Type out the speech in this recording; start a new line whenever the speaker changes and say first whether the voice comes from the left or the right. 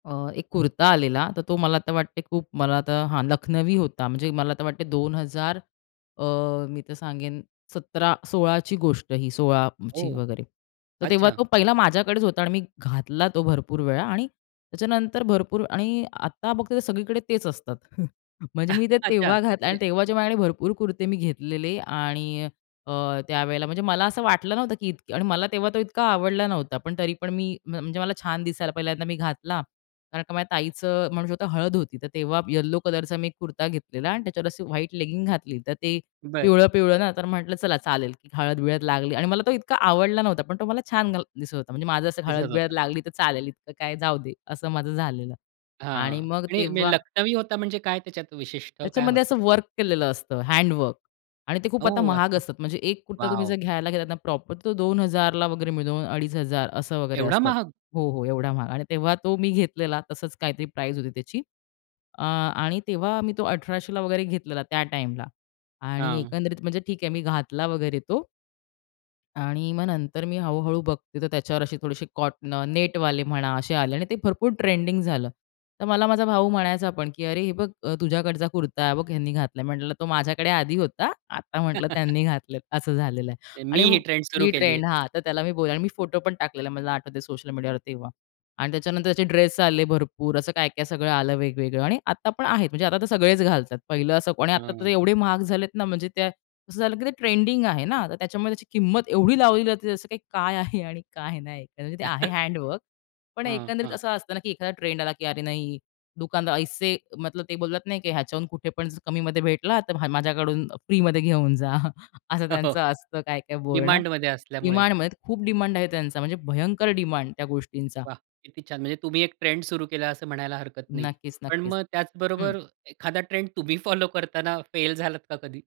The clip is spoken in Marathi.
left: अ, एक कुर्ता आलेला, तर तो मला तर वाटते खूप मला तर हां, लखनवी होता. म्हणजे मला तर वाटते, 2000 अ, मी तर सांगेन 17 16ची गोष्ट ही 16ची
right: ओह,
left: वगैरे. तर तेव्हा
right: अच्छा.
left: तो पहिला माझ्याकडेच होता आणि मी घातला तो भरपूर वेळा. आणि त्याच्यानंतर भरपूर आणि आता फक्त ते सगळीकडे तेच असतात. म्हणजे मी ते
right: अच्छा.
left: तेव्हा घातलं आणि
right: म्हणजे
left: तेव्हा जे माझ्याकडे भरपूर कुर्ते मी घेतलेले आणि अ, त्यावेळेला म्हणजे मला असं वाटलं नव्हतं, की इतके आणि मला तेव्हा तो इतका आवडला नव्हता. पण तरी पण मी म्ह म्हणजे मला छान दिसायला पहिल्यांदा मी घातला, कारण का माझ्या ताईचं म्हणू शकतो हळद होती. तर तेव्हा यल्लो कलरचा मी एक कुर्ता घेतलेला आणि त्याच्यावर अशी व्हाईट लेगिंग घातली. तर ते
right: बरं.
left: पिवळं-पिवळं ना, तर म्हटलं चला चालेल की हळद-बिळद लागली आणि मला तो इतका आवडला नव्हता. पण तो मला छान घाल दिसत होता म्हणजे माझं असं
right: दिसत
left: हळद-बिळद
right: होता.
left: लागली, तर चालेल इतकं काय जाऊ दे असं माझं झालेलं
right: हां.
left: आणि मग
right: आणि मे
left: तेव्हा
right: लखनवी होता म्हणजे काय? त्याच्यात विशिष्ट काय
left: त्याच्यामध्ये
right: होतं?
left: असं वर्क केलेलं असतं हँडवर्क आणि ते खूप आता
right: ओह!
left: महाग
right: अच्छा.
left: असतात. म्हणजे एक कुर्ता तुम्ही जर
right: वॉव!
left: घ्यायला घेतला ना, प्रॉपर तो 2000 वगैरे मिळून 2500 असं वगैरे
right: एवढा
left: असतात.
right: महाग?
left: हो, हो एवढा महाग. आणि तेव्हा तो मी घेतलेला तसंच काहीतरी प्राईस होती त्याची. अ आणि तेव्हा मी तो 1800 वगैरे घेतलेला त्या टाईमला. आणि
right: हां.
left: एकंदरीत म्हणजे ठीक आहे मी घातला वगैरे तो आणि मग नंतर मी हळू-हळू बघते तर त्याच्यावर असे थोडेसे कॉट न नेटवाले म्हणा असे आले आणि ते भरपूर ट्रेंडिंग झालं. तर मला माझा भाऊ म्हणायचा पण, की अरे हे बघ अ, तुझ्याकडचा कुर्ता हे बघ, ह्यांनी घातला आहे. म्हटलं तो माझ्याकडे आधी होता, आता म्हटलं त्यांनी घातले आहेत. असं झालेलं आहे
right: मी
left: आणि
right: ही
left: मग
right: ट्रेंड सुरु
left: ही
right: केली
left: ट्रेंड,
right: आहे.
left: हां, तर त्याला मी बोलले आणि मी फोटो पण टाकलेला, मला आठवत सोशल मीडियावर तेव्हा. आणि त्याच्यानंतर त्याचे ड्रेस आले भरपूर, असं काय-काय सगळं आलं वेगवेगळं आणि आता पण आहेत, म्हणजे आता तर सगळेच घालतात पहिलं असं आणि आता तर
right: हं.
left: एवढे महाग झालेत ना, म्हणजे त्या असं झालं की ते ट्रेंडिंग आहे ना, तर त्याच्यामुळे त्याची किंमत एवढी लावलेली असते असं काही काय आहे आणि काय नाही तर म्हणजे ते आहे हँडवर्क पण
right: हं,
left: एकंदरीत
right: हां.
left: असं असतं ना, की एखादा ट्रेंड आला की अरे, नाही दुकानदार ऐसे मतलब ते बोललात, नाही की ह्याच्याहून कुठे पण कमीमध्ये भेटला, तर म्ह माझ्याकडून फ्रीमध्ये घेऊन जा असं
right: हो, हो.
left: त्यांचं असतं, काय-काय बोलणं.
right: डिमांडमध्ये असल्यामुळे.
left: डिमांडमध्ये खूप डिमांड आहे त्यांचा म्हणजे भयंकर डिमांड त्या गोष्टींचा.
right: वाह! किती छान म्हणजे तुम्ही एक ट्रेंड सुरु केला असं म्हणायला हरकत नाही.
left: नक्कीच
right: पण
left: नक्कीच.
right: मग
left: हं.
right: त्याचबरोबर एखादा ट्रेंड तुम्ही फॉलो करताना फेल झालात का कधी?